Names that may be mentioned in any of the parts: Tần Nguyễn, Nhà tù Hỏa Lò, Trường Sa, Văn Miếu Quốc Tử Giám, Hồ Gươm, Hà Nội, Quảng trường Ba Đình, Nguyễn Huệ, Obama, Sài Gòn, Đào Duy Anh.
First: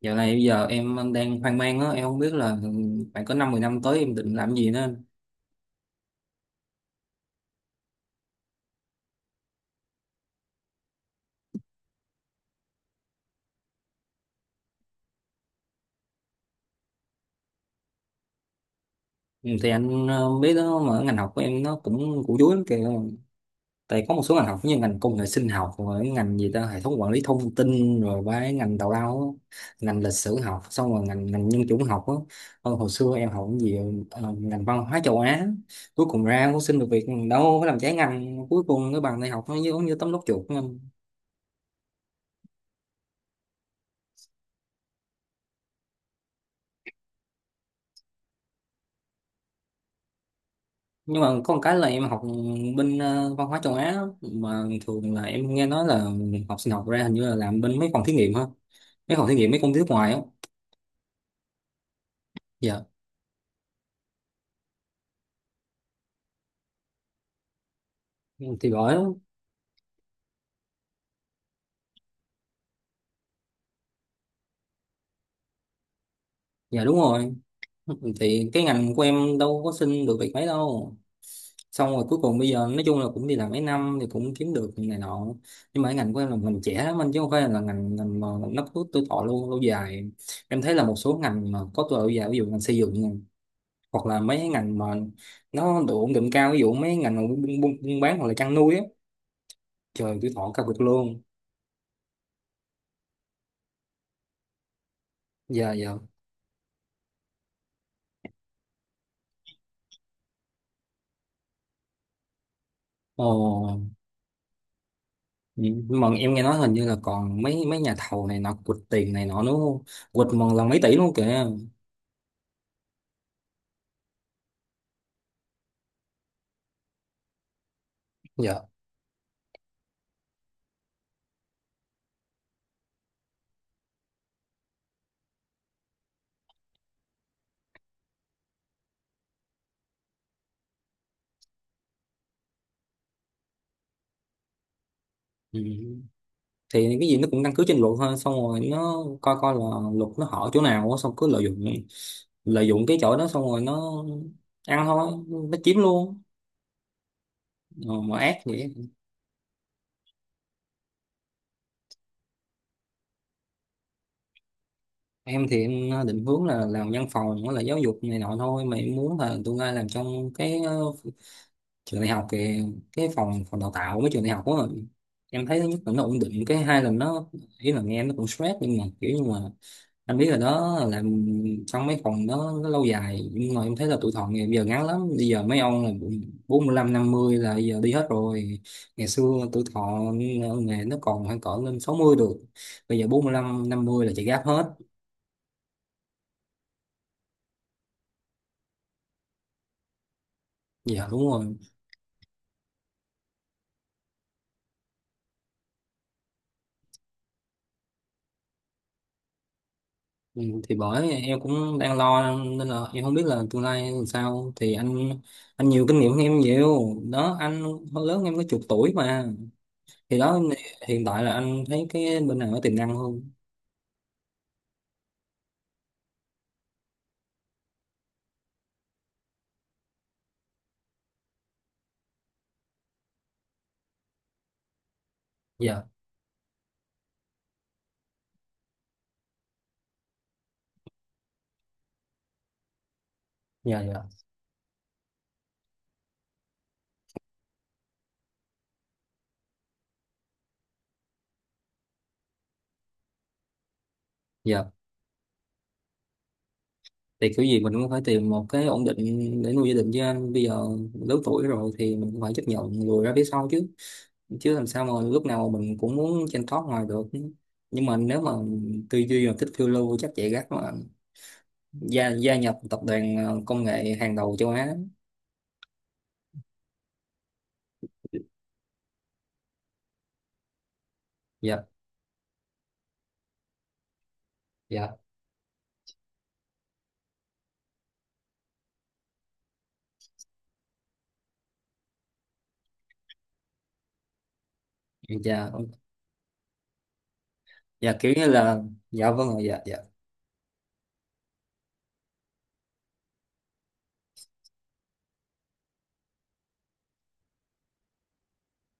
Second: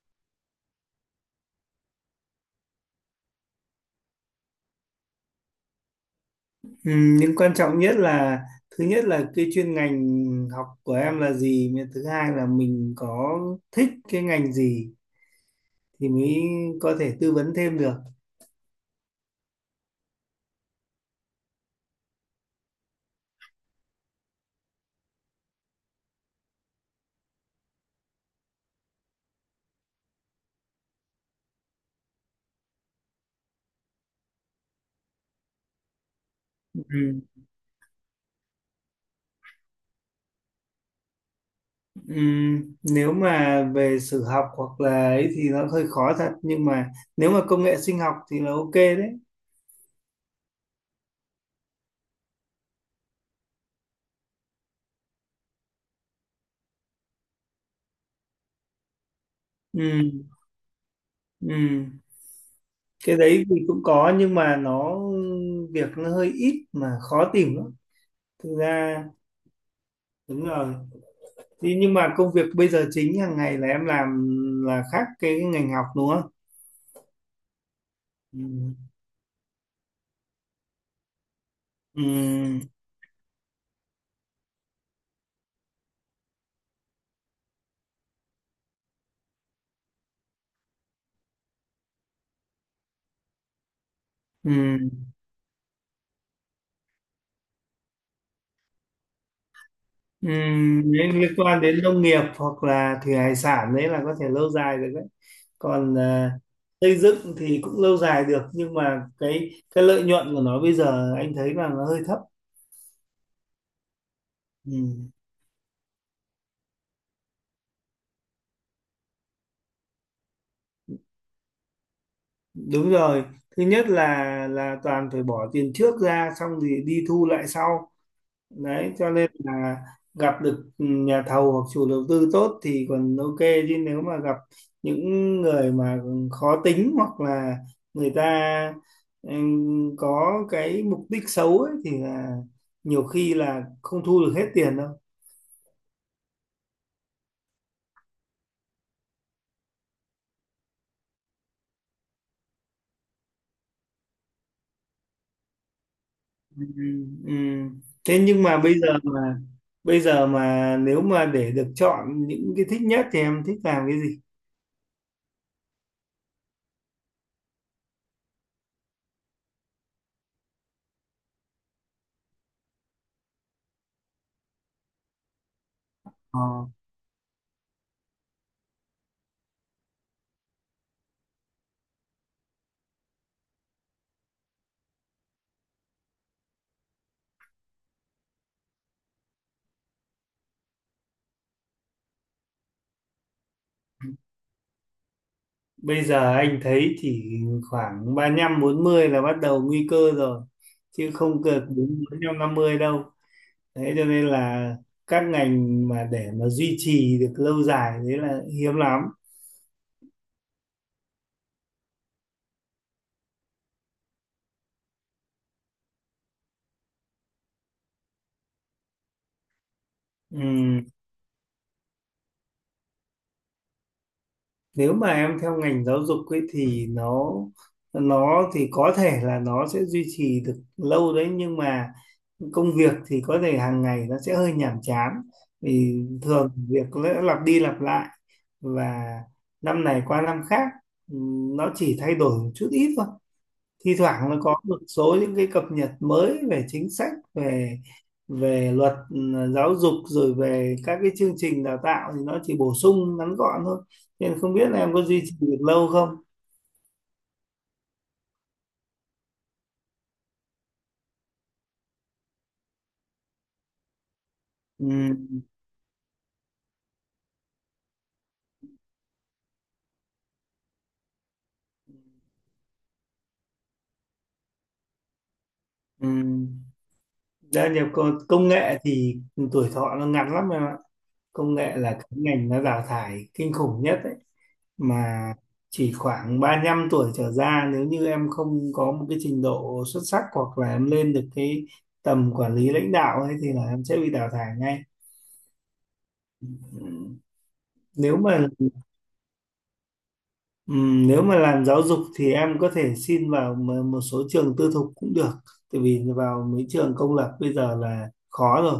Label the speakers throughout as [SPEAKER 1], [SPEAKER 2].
[SPEAKER 1] Dạo này bây giờ em đang hoang mang á, em không biết là phải có 5 10 năm tới em định làm gì nữa.
[SPEAKER 2] Ừ, nhưng quan trọng nhất là thứ nhất là cái chuyên ngành học của em là gì, mà thứ hai là mình có thích cái ngành gì thì mới có thể tư vấn thêm được.
[SPEAKER 1] Ừ, thì anh biết đó mà ngành học của em nó cũng củ chuối lắm kìa. Tại có một số ngành học như ngành công nghệ sinh học, rồi cái ngành gì ta, hệ thống quản lý thông tin, rồi cái ngành tào lao, á, ngành lịch sử học, xong rồi ngành ngành nhân chủng học á. Ờ, hồi xưa em học cái gì, ngành văn hóa châu Á, cuối cùng ra cũng xin được việc,
[SPEAKER 2] Ừ.
[SPEAKER 1] đâu có làm trái ngành, cuối cùng cái bằng đại học nó giống như tấm lót chuột.
[SPEAKER 2] Ừ, nếu mà về sử học hoặc là ấy thì nó hơi khó thật, nhưng mà nếu mà công nghệ sinh học thì là ok đấy.
[SPEAKER 1] Nhưng mà có một cái là em học bên văn hóa châu Á á, mà thường là em nghe nói là học sinh học ra hình như là làm bên mấy phòng thí nghiệm, ha, mấy phòng thí nghiệm mấy công ty
[SPEAKER 2] Ừ,
[SPEAKER 1] nước ngoài á.
[SPEAKER 2] ừ.
[SPEAKER 1] Dạ,
[SPEAKER 2] Cái đấy thì cũng có, nhưng mà việc nó hơi ít mà khó tìm lắm. Thực
[SPEAKER 1] thì giỏi
[SPEAKER 2] ra
[SPEAKER 1] lắm.
[SPEAKER 2] đúng rồi. Thế nhưng mà công việc bây giờ chính hàng ngày là em làm là khác cái ngành học đúng không?
[SPEAKER 1] Dạ, đúng rồi,
[SPEAKER 2] Ừ.
[SPEAKER 1] thì cái ngành của em đâu có xin được việc mấy đâu, xong
[SPEAKER 2] Ừ.
[SPEAKER 1] rồi cuối cùng bây giờ nói chung là cũng đi làm mấy năm thì cũng kiếm được này nọ, nhưng mà cái ngành của em là ngành trẻ lắm anh, chứ không phải là ngành ngành mà nó có tuổi thọ lâu lâu dài em thấy là một số ngành mà có tuổi thọ lâu dài, ví dụ ngành xây dựng nè, hoặc là mấy cái
[SPEAKER 2] Ừ.
[SPEAKER 1] ngành mà nó độ ổn định cao, ví dụ mấy ngành mà buôn bán hoặc là chăn nuôi á, trời
[SPEAKER 2] Ừ.
[SPEAKER 1] tuổi thọ cao cực
[SPEAKER 2] Nếu
[SPEAKER 1] luôn.
[SPEAKER 2] liên quan đến nông nghiệp hoặc là thủy hải sản đấy là có thể lâu dài được đấy.
[SPEAKER 1] Dạ dạ.
[SPEAKER 2] Còn xây dựng thì cũng lâu dài được, nhưng mà cái lợi nhuận của nó bây giờ anh thấy là nó hơi thấp.
[SPEAKER 1] Ồ,
[SPEAKER 2] Ừ.
[SPEAKER 1] nhưng mà em nghe nói hình như là còn mấy mấy nhà thầu này nọ quỵt tiền này nọ nữa không, quỵt một lần mấy tỷ luôn kìa.
[SPEAKER 2] Đúng rồi. Thứ nhất là toàn phải bỏ tiền trước ra xong thì đi thu lại sau.
[SPEAKER 1] Dạ.
[SPEAKER 2] Đấy cho nên là gặp được nhà thầu hoặc chủ đầu tư tốt thì còn ok, chứ nếu mà gặp những người mà khó tính hoặc là người ta có cái mục đích xấu ấy, thì là nhiều khi là không thu được hết tiền đâu.
[SPEAKER 1] Ừ, thì cái gì nó cũng căn cứ trên luật thôi, xong rồi nó coi coi là luật nó hở chỗ nào á, xong cứ lợi dụng cái chỗ đó, xong rồi nó ăn thôi, nó chiếm luôn.
[SPEAKER 2] Ừ, ừ.
[SPEAKER 1] Ờ, mà
[SPEAKER 2] Thế
[SPEAKER 1] ác
[SPEAKER 2] nhưng mà
[SPEAKER 1] vậy.
[SPEAKER 2] bây giờ mà nếu mà để được chọn những cái thích nhất thì em thích làm cái gì?
[SPEAKER 1] Em thì em định hướng là làm văn phòng với lại giáo dục này nọ thôi, mà em muốn là tương lai làm trong cái trường đại học kìa, cái phòng phòng đào tạo mấy trường đại học á. Em thấy thứ nhất là nó ổn
[SPEAKER 2] Ờ.
[SPEAKER 1] định, cái hai là nó, ý là nghe nó cũng stress nhưng mà kiểu như mà anh biết là đó, làm trong mấy phòng đó nó lâu dài. Nhưng mà em thấy là tuổi thọ ngày bây giờ ngắn lắm, bây giờ mấy ông là 45 50 là bây giờ đi hết rồi. Ngày xưa tuổi thọ nghề nó còn khoảng cỡ lên 60 được, bây giờ 45 50 là chạy gáp hết.
[SPEAKER 2] Bây giờ anh thấy thì khoảng ba lăm bốn mươi là bắt đầu nguy cơ rồi,
[SPEAKER 1] Dạ,
[SPEAKER 2] chứ
[SPEAKER 1] đúng
[SPEAKER 2] không
[SPEAKER 1] rồi.
[SPEAKER 2] cực đến bốn lăm năm mươi đâu. Thế cho nên là các ngành mà để mà duy trì được lâu dài đấy là hiếm lắm.
[SPEAKER 1] Ừ, thì bởi em cũng đang lo nên là em không biết là tương lai làm sao, thì anh nhiều kinh nghiệm hơn em nhiều đó anh, hơn lớn em có chục tuổi mà, thì đó,
[SPEAKER 2] Ừm.
[SPEAKER 1] hiện tại là anh thấy cái bên nào có tiềm năng hơn.
[SPEAKER 2] Nếu mà em theo ngành giáo dục ấy thì nó thì có thể là nó sẽ duy trì được lâu đấy, nhưng mà công việc thì có thể hàng ngày nó sẽ hơi nhàm chán,
[SPEAKER 1] Dạ
[SPEAKER 2] vì thường việc nó lặp đi lặp lại và năm này qua năm khác, nó chỉ thay đổi một chút ít thôi.
[SPEAKER 1] dạ
[SPEAKER 2] Thi
[SPEAKER 1] dạ
[SPEAKER 2] thoảng nó có một số những cái cập nhật mới về chính sách, về về luật giáo dục, rồi về các cái chương trình đào tạo thì nó chỉ bổ sung ngắn gọn thôi, nên không biết
[SPEAKER 1] dạ.
[SPEAKER 2] là em có duy trì được lâu không.
[SPEAKER 1] Thì kiểu gì mình cũng phải tìm một cái ổn định để nuôi gia đình chứ anh, bây giờ lớn tuổi rồi thì mình cũng phải chấp nhận lùi ra phía sau chứ chứ làm sao mà
[SPEAKER 2] Ừm,
[SPEAKER 1] lúc nào mình cũng muốn trên top ngoài được. Nhưng mà nếu mà tư duy mà thích phiêu lưu chắc chạy gắt mà gia gia nhập tập đoàn công nghệ hàng đầu châu Á.
[SPEAKER 2] ừm. Gia nhập công công nghệ thì tuổi thọ nó ngắn lắm em ạ. Công
[SPEAKER 1] Dạ
[SPEAKER 2] nghệ là cái ngành nó đào thải kinh khủng nhất ấy,
[SPEAKER 1] dạ
[SPEAKER 2] mà chỉ khoảng 35 tuổi trở ra nếu như em không có một cái trình độ xuất sắc, hoặc là em lên được cái tầm quản lý lãnh đạo ấy, thì là em sẽ bị đào thải ngay.
[SPEAKER 1] dạ
[SPEAKER 2] Ừm,
[SPEAKER 1] dạ, kiểu
[SPEAKER 2] nếu
[SPEAKER 1] như
[SPEAKER 2] mà
[SPEAKER 1] là, dạ vâng rồi, dạ dạ.
[SPEAKER 2] nếu mà làm giáo dục thì em có thể xin vào một số trường tư thục cũng được, tại vì vào mấy trường công lập bây giờ là khó rồi,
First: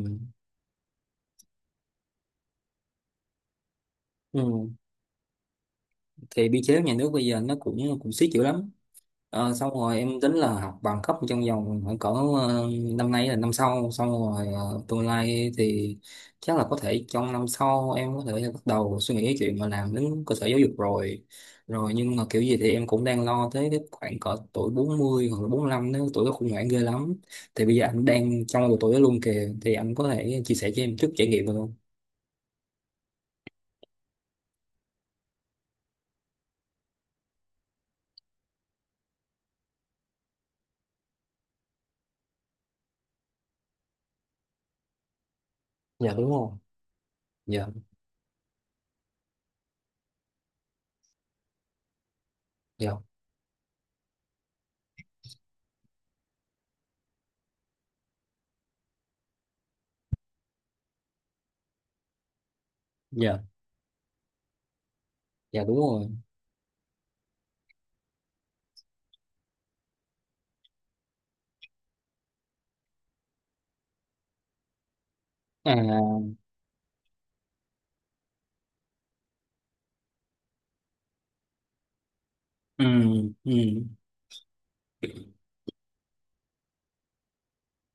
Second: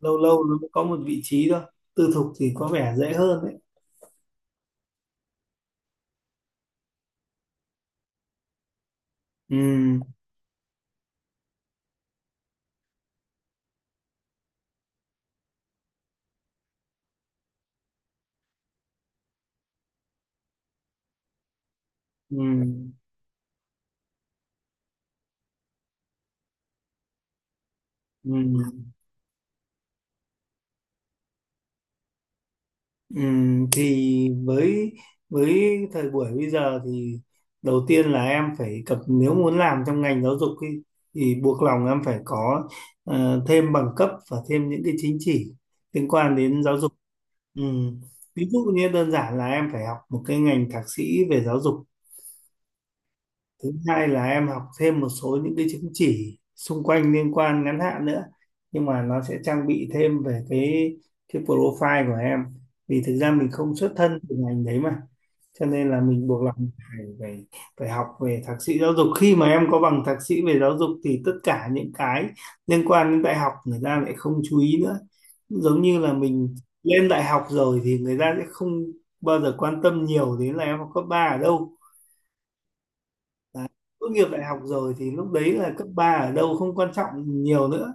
[SPEAKER 2] lâu lâu nó mới có một vị trí thôi. Tư thục thì có vẻ dễ hơn đấy.
[SPEAKER 1] ừm. Thì biên chế nhà nước bây giờ nó cũng cũng siết dữ lắm. Ờ, xong rồi
[SPEAKER 2] Ừm,
[SPEAKER 1] em tính là học bằng cấp trong vòng khoảng cỡ năm nay là năm sau, xong rồi tương lai thì chắc là có thể trong năm sau em có thể là bắt đầu suy nghĩ cái chuyện mà làm đến cơ sở giáo dục rồi rồi, nhưng mà kiểu gì thì em
[SPEAKER 2] ừm,
[SPEAKER 1] cũng đang lo tới cái khoảng cỡ tuổi 40 hoặc là 45, nếu tuổi đó khủng hoảng ghê lắm. Thì bây giờ anh đang trong độ tuổi
[SPEAKER 2] ừm.
[SPEAKER 1] đó luôn kìa, thì anh có thể chia sẻ cho em chút trải nghiệm được không?
[SPEAKER 2] Thì với thời buổi bây giờ thì đầu tiên là em phải cập, nếu muốn làm trong ngành giáo dục ý, thì buộc lòng em phải có thêm bằng cấp và thêm những cái chính chỉ liên
[SPEAKER 1] Dạ đúng
[SPEAKER 2] quan
[SPEAKER 1] rồi.
[SPEAKER 2] đến giáo dục.
[SPEAKER 1] Dạ
[SPEAKER 2] Ừm, ví dụ như đơn giản là em phải học một cái ngành thạc sĩ về giáo dục.
[SPEAKER 1] dạ
[SPEAKER 2] Thứ hai là em học thêm một số những cái chứng chỉ xung quanh liên quan ngắn hạn nữa, nhưng mà nó sẽ trang bị thêm về cái profile của em. Vì thực ra
[SPEAKER 1] dạ
[SPEAKER 2] mình không xuất thân từ ngành đấy mà,
[SPEAKER 1] dạ
[SPEAKER 2] cho
[SPEAKER 1] đúng
[SPEAKER 2] nên là
[SPEAKER 1] rồi.
[SPEAKER 2] mình buộc lòng phải phải phải học về thạc sĩ giáo dục. Khi mà em có bằng thạc sĩ về giáo dục thì tất cả những cái liên quan đến đại học người ta lại không chú ý nữa, giống như là
[SPEAKER 1] À.
[SPEAKER 2] mình lên đại học rồi thì người ta sẽ không bao giờ quan tâm nhiều đến là em học cấp ba ở đâu.
[SPEAKER 1] Ừ. Ừ.
[SPEAKER 2] Đấy. Tốt nghiệp đại học rồi thì lúc đấy là cấp 3 ở đâu không quan trọng nhiều nữa.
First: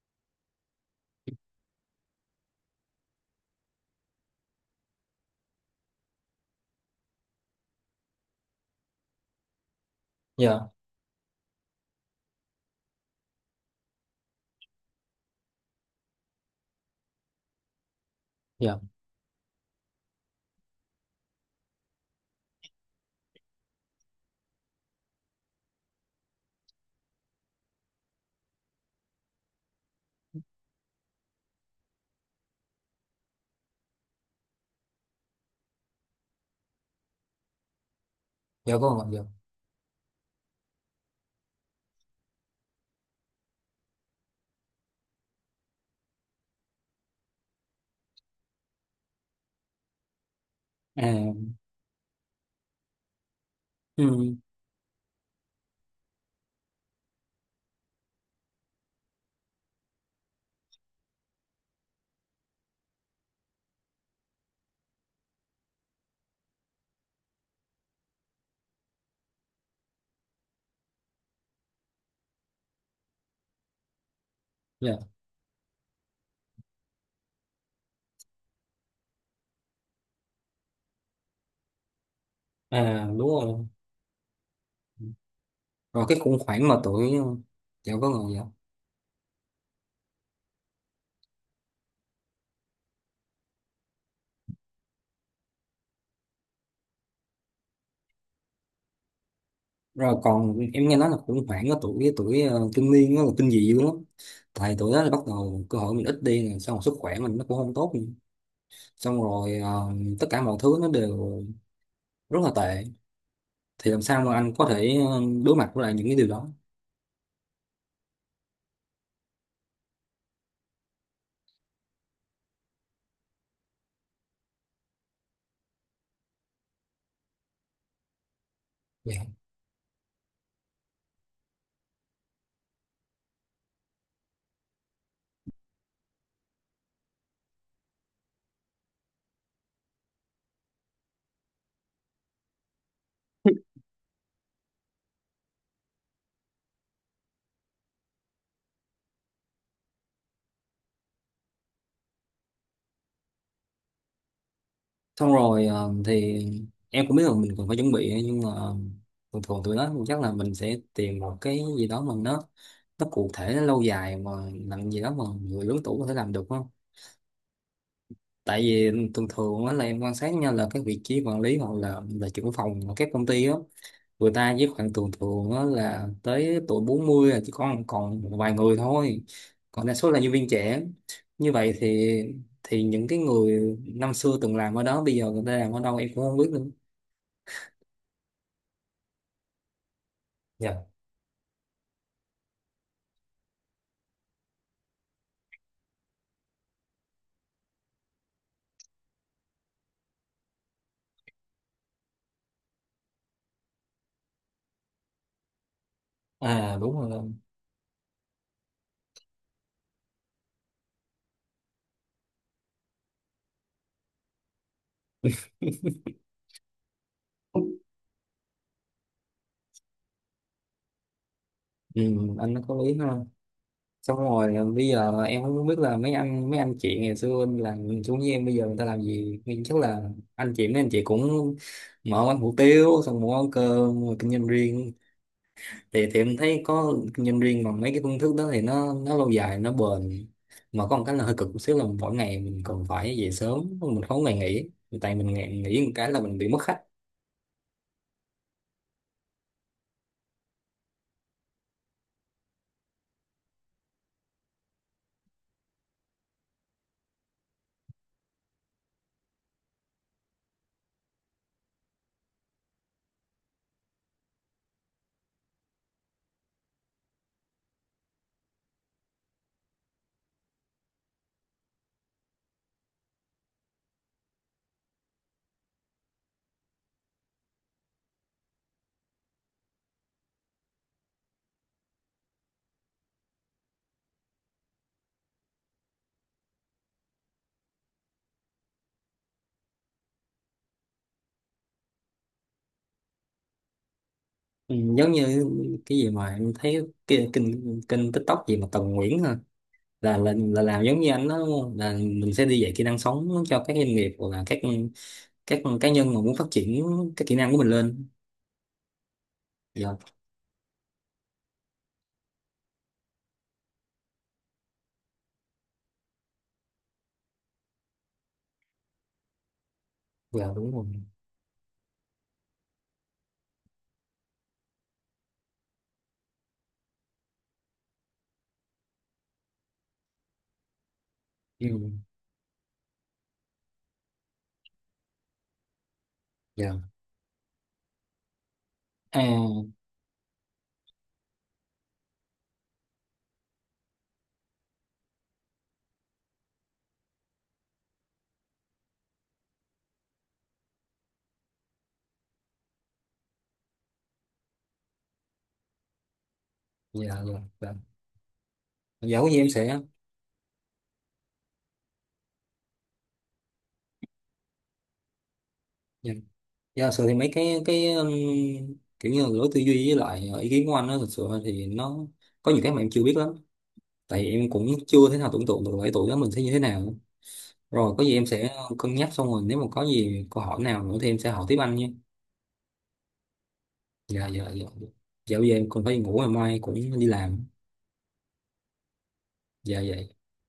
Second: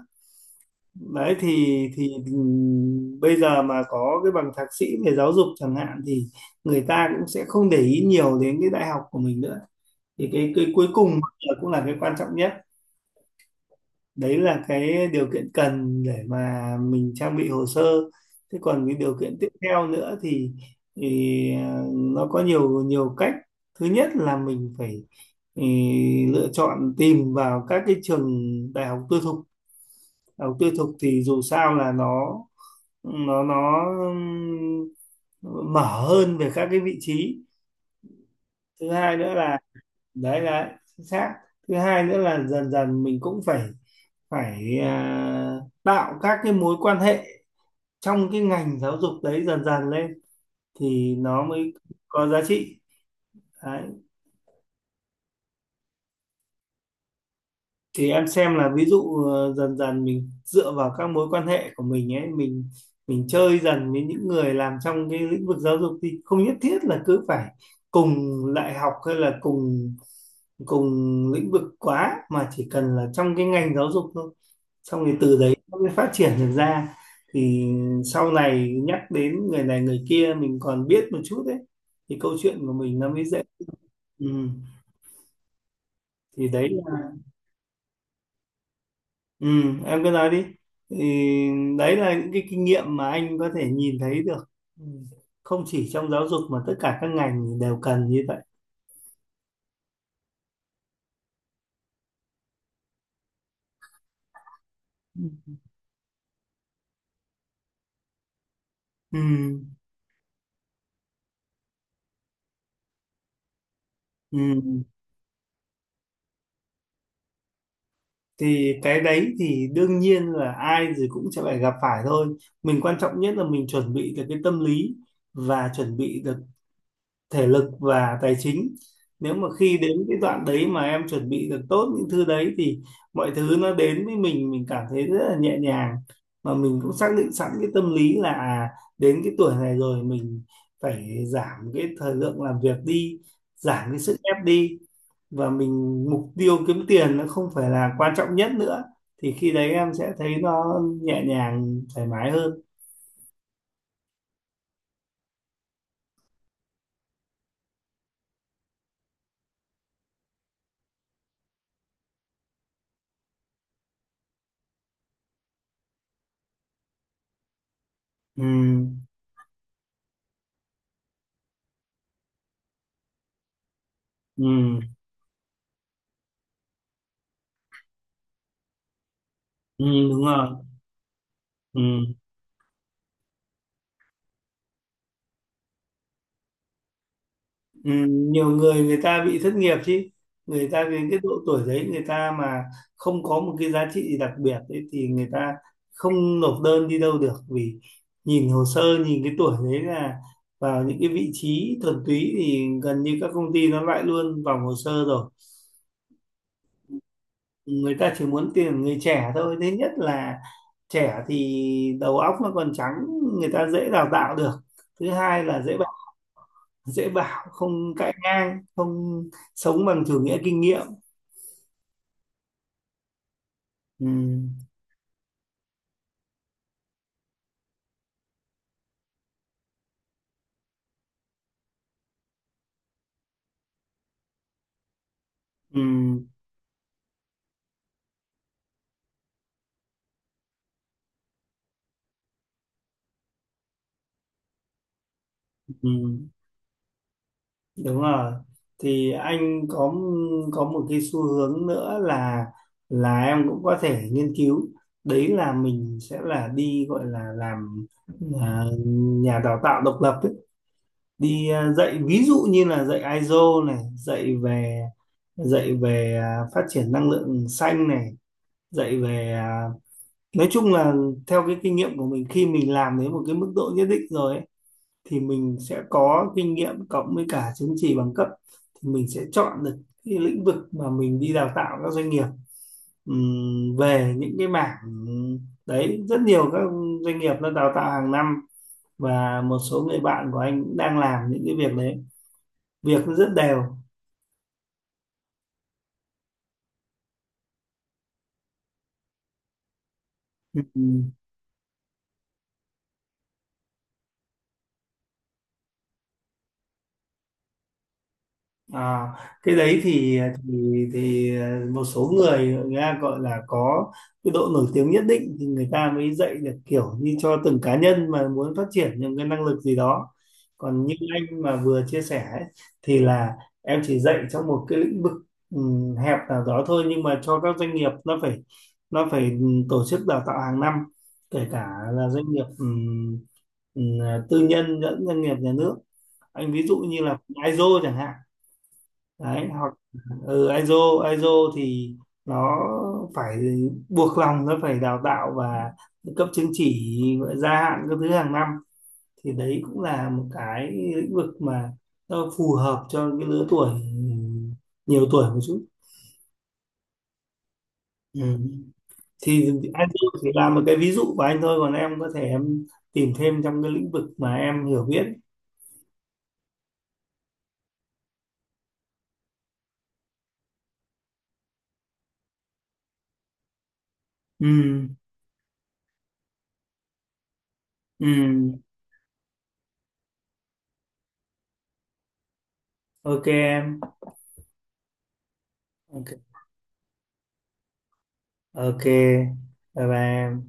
[SPEAKER 2] Đấy thì bây giờ mà có cái bằng thạc sĩ về giáo dục chẳng hạn thì người ta cũng sẽ không để ý nhiều đến cái đại học của mình nữa. Thì cái
[SPEAKER 1] Dạ
[SPEAKER 2] cuối cùng là cũng là cái quan trọng nhất, đấy là cái điều kiện cần để mà mình trang bị hồ sơ. Thế
[SPEAKER 1] dạ
[SPEAKER 2] còn cái điều kiện tiếp theo nữa thì, nó có nhiều nhiều cách. Thứ nhất là mình phải ừ, lựa chọn tìm vào các cái trường đại học tư thục. Đại học tư thục thì dù sao là nó mở hơn về các cái vị trí.
[SPEAKER 1] dạ
[SPEAKER 2] Thứ
[SPEAKER 1] có.
[SPEAKER 2] hai nữa là, đấy là chính xác, thứ hai nữa là dần dần mình cũng phải phải à, tạo các cái mối quan hệ trong cái ngành giáo dục đấy dần dần lên thì nó
[SPEAKER 1] À.
[SPEAKER 2] mới có giá trị.
[SPEAKER 1] Ừ,
[SPEAKER 2] Thì em xem là ví dụ dần dần mình dựa vào các mối quan hệ của mình ấy, mình chơi dần với những người làm trong cái lĩnh vực giáo dục, thì không nhất thiết là cứ phải cùng đại học hay là cùng cùng lĩnh vực quá, mà chỉ cần là trong cái ngành giáo dục thôi,
[SPEAKER 1] dạ.
[SPEAKER 2] xong thì từ đấy nó mới phát triển được ra. Thì sau này nhắc đến người này người kia mình còn biết một chút đấy thì câu chuyện của
[SPEAKER 1] À
[SPEAKER 2] mình nó mới
[SPEAKER 1] đúng
[SPEAKER 2] dễ.
[SPEAKER 1] rồi.
[SPEAKER 2] Ừ.
[SPEAKER 1] Rồi cái khủng
[SPEAKER 2] Thì
[SPEAKER 1] hoảng
[SPEAKER 2] đấy
[SPEAKER 1] mà
[SPEAKER 2] là…
[SPEAKER 1] tuổi. Dạ có người, dạ.
[SPEAKER 2] Ừ, em cứ nói đi. Thì đấy là những cái kinh nghiệm mà anh có thể nhìn thấy được. Ừ. Không chỉ trong giáo dục mà tất cả các ngành đều cần như vậy.
[SPEAKER 1] Rồi còn em nghe nói là khủng hoảng ở tuổi tuổi kinh niên nó là kinh dị dữ lắm, tại tuổi đó là bắt
[SPEAKER 2] Ừ.
[SPEAKER 1] đầu cơ hội mình ít đi nè, xong rồi sức khỏe mình nó cũng không tốt nữa.
[SPEAKER 2] Ừ,
[SPEAKER 1] Xong rồi tất cả mọi thứ nó đều rất là tệ, thì làm sao mà
[SPEAKER 2] ừ.
[SPEAKER 1] anh có thể đối mặt với lại những cái điều đó.
[SPEAKER 2] Thì cái đấy thì đương nhiên là ai rồi cũng sẽ phải gặp phải thôi. Mình quan trọng nhất là mình chuẩn bị được cái tâm lý, và chuẩn bị được thể lực và tài chính.
[SPEAKER 1] Dạ.
[SPEAKER 2] Nếu mà khi đến cái đoạn đấy mà em chuẩn bị được tốt những thứ đấy thì mọi thứ nó đến với mình cảm thấy rất là nhẹ nhàng, mà mình cũng xác định sẵn cái tâm lý là đến cái tuổi này rồi mình phải giảm cái thời lượng làm việc đi, giảm cái sức ép đi, và mình mục tiêu kiếm tiền nó không phải là quan trọng nhất nữa, thì khi đấy em sẽ thấy nó nhẹ nhàng thoải mái hơn.
[SPEAKER 1] Xong rồi thì em cũng biết là mình cần phải chuẩn bị ấy, nhưng mà thường thường tụi nó chắc là mình sẽ tìm một cái gì đó mà nó cụ thể, nó lâu dài, mà làm gì đó mà người lớn tuổi có thể làm được không.
[SPEAKER 2] Ừ,
[SPEAKER 1] Tại vì thường thường á là em quan sát nha, là cái vị trí quản lý hoặc là trưởng phòng ở các công ty á, người ta với
[SPEAKER 2] ừ,
[SPEAKER 1] khoảng thường thường á là tới tuổi 40 là chỉ còn còn một vài người thôi,
[SPEAKER 2] ừ,
[SPEAKER 1] còn đa số là
[SPEAKER 2] đúng
[SPEAKER 1] nhân
[SPEAKER 2] rồi.
[SPEAKER 1] viên trẻ. Như vậy
[SPEAKER 2] Ừ.
[SPEAKER 1] thì, những cái người năm xưa từng làm ở đó bây giờ người ta làm ở đâu em cũng không biết nữa.
[SPEAKER 2] Ừ, nhiều người người ta bị thất nghiệp chứ, người ta
[SPEAKER 1] Dạ.
[SPEAKER 2] đến cái độ tuổi đấy, người ta mà không có một cái giá trị gì đặc biệt đấy thì người ta không nộp đơn đi đâu được, vì nhìn hồ sơ nhìn cái tuổi đấy là vào những cái vị trí thuần túy thì gần như các công ty nó loại luôn vào hồ sơ rồi.
[SPEAKER 1] À đúng rồi.
[SPEAKER 2] Người ta chỉ muốn tuyển người trẻ thôi. Thứ nhất là trẻ thì đầu óc nó còn trắng, người ta dễ đào tạo được. Thứ hai là dễ bảo, dễ bảo không cãi ngang, không sống bằng chủ nghĩa kinh nghiệm.
[SPEAKER 1] Ừ, anh nó có lý ha.
[SPEAKER 2] Ừ,
[SPEAKER 1] Xong rồi à, bây giờ em cũng không biết là mấy anh chị ngày xưa anh làm xuống với em bây giờ người ta làm gì, nhưng chắc là anh chị mấy anh chị cũng mở quán hủ tiếu, xong mở quán cơm, rồi kinh doanh riêng.
[SPEAKER 2] ừ,
[SPEAKER 1] Thì em thấy có kinh doanh riêng bằng mấy cái phương thức đó thì nó lâu dài, nó bền, mà có một cái là hơi cực một xíu là mỗi ngày mình cần phải về sớm, mình không có ngày nghỉ, tại mình ngày nghỉ một cái là
[SPEAKER 2] ừ,
[SPEAKER 1] mình bị mất khách.
[SPEAKER 2] đúng rồi. Thì anh có một cái xu hướng nữa là em cũng có thể nghiên cứu, đấy là mình sẽ là đi gọi là làm à, nhà đào tạo độc lập ấy. Đi dạy, ví dụ như là dạy ISO này, dạy về phát triển năng lượng xanh này, dạy về à, nói chung là theo cái kinh nghiệm của mình, khi mình làm đến một cái mức độ nhất định rồi ấy, thì mình sẽ có kinh nghiệm cộng với cả chứng chỉ bằng cấp, thì mình sẽ chọn được cái lĩnh vực mà mình đi đào tạo các doanh nghiệp. Về những cái mảng đấy rất nhiều các doanh nghiệp nó đào tạo hàng năm, và một số người bạn của anh cũng đang làm những cái việc đấy, việc nó rất đều.
[SPEAKER 1] Ừ, giống như cái gì mà em thấy cái kênh kênh TikTok gì mà Tần Nguyễn ha, là làm giống như anh đó đúng không? Là mình sẽ đi dạy kỹ năng sống cho các doanh nghiệp hoặc là các cá nhân mà muốn phát triển cái kỹ năng của mình lên.
[SPEAKER 2] À, cái đấy
[SPEAKER 1] Dạ
[SPEAKER 2] thì thì thì một số người, người ta gọi là có cái độ nổi tiếng nhất định thì người ta mới dạy được, kiểu như cho từng cá nhân mà muốn phát triển những cái năng lực gì đó.
[SPEAKER 1] dạ đúng rồi.
[SPEAKER 2] Còn như anh mà vừa chia sẻ ấy, thì là em chỉ dạy trong một cái lĩnh vực hẹp nào đó thôi, nhưng mà cho các doanh nghiệp, nó phải tổ chức đào tạo hàng năm, kể cả
[SPEAKER 1] Ừ.
[SPEAKER 2] là doanh nghiệp ừm, tư nhân lẫn doanh nghiệp nhà nước. Anh ví
[SPEAKER 1] Dạ.
[SPEAKER 2] dụ như là ISO chẳng hạn, đấy,
[SPEAKER 1] À.
[SPEAKER 2] hoặc ISO, ISO thì nó phải buộc lòng nó phải đào tạo và cấp chứng chỉ, gia hạn các thứ hàng năm. Thì đấy cũng là một cái lĩnh vực mà nó phù hợp cho cái lứa tuổi nhiều tuổi một chút.
[SPEAKER 1] Dạ dạ dạ
[SPEAKER 2] Ừ.
[SPEAKER 1] dạ có gì
[SPEAKER 2] Thì
[SPEAKER 1] em sẽ.
[SPEAKER 2] ISO chỉ là một cái ví dụ của anh thôi, còn em có thể tìm thêm trong cái lĩnh vực mà em hiểu biết.
[SPEAKER 1] Dạ dạ sự thì mấy cái kiểu như là lối tư duy với lại ý kiến của anh đó, thực sự thì nó có nhiều cái mà em chưa biết lắm, tại vì em cũng
[SPEAKER 2] Ừ.
[SPEAKER 1] chưa thể nào tưởng tượng được ở tuổi đó mình sẽ như thế nào. Rồi có
[SPEAKER 2] Ừ.
[SPEAKER 1] gì em sẽ cân nhắc, xong rồi nếu mà có gì câu hỏi nào nữa thì em sẽ hỏi tiếp anh nhé.
[SPEAKER 2] Ok em.
[SPEAKER 1] Dạ dạ dạ. Dạo giờ em còn phải đi ngủ, ngày
[SPEAKER 2] Ok.
[SPEAKER 1] mai cũng đi làm.
[SPEAKER 2] Ok,
[SPEAKER 1] Dạ
[SPEAKER 2] bye
[SPEAKER 1] dạ.
[SPEAKER 2] bye em.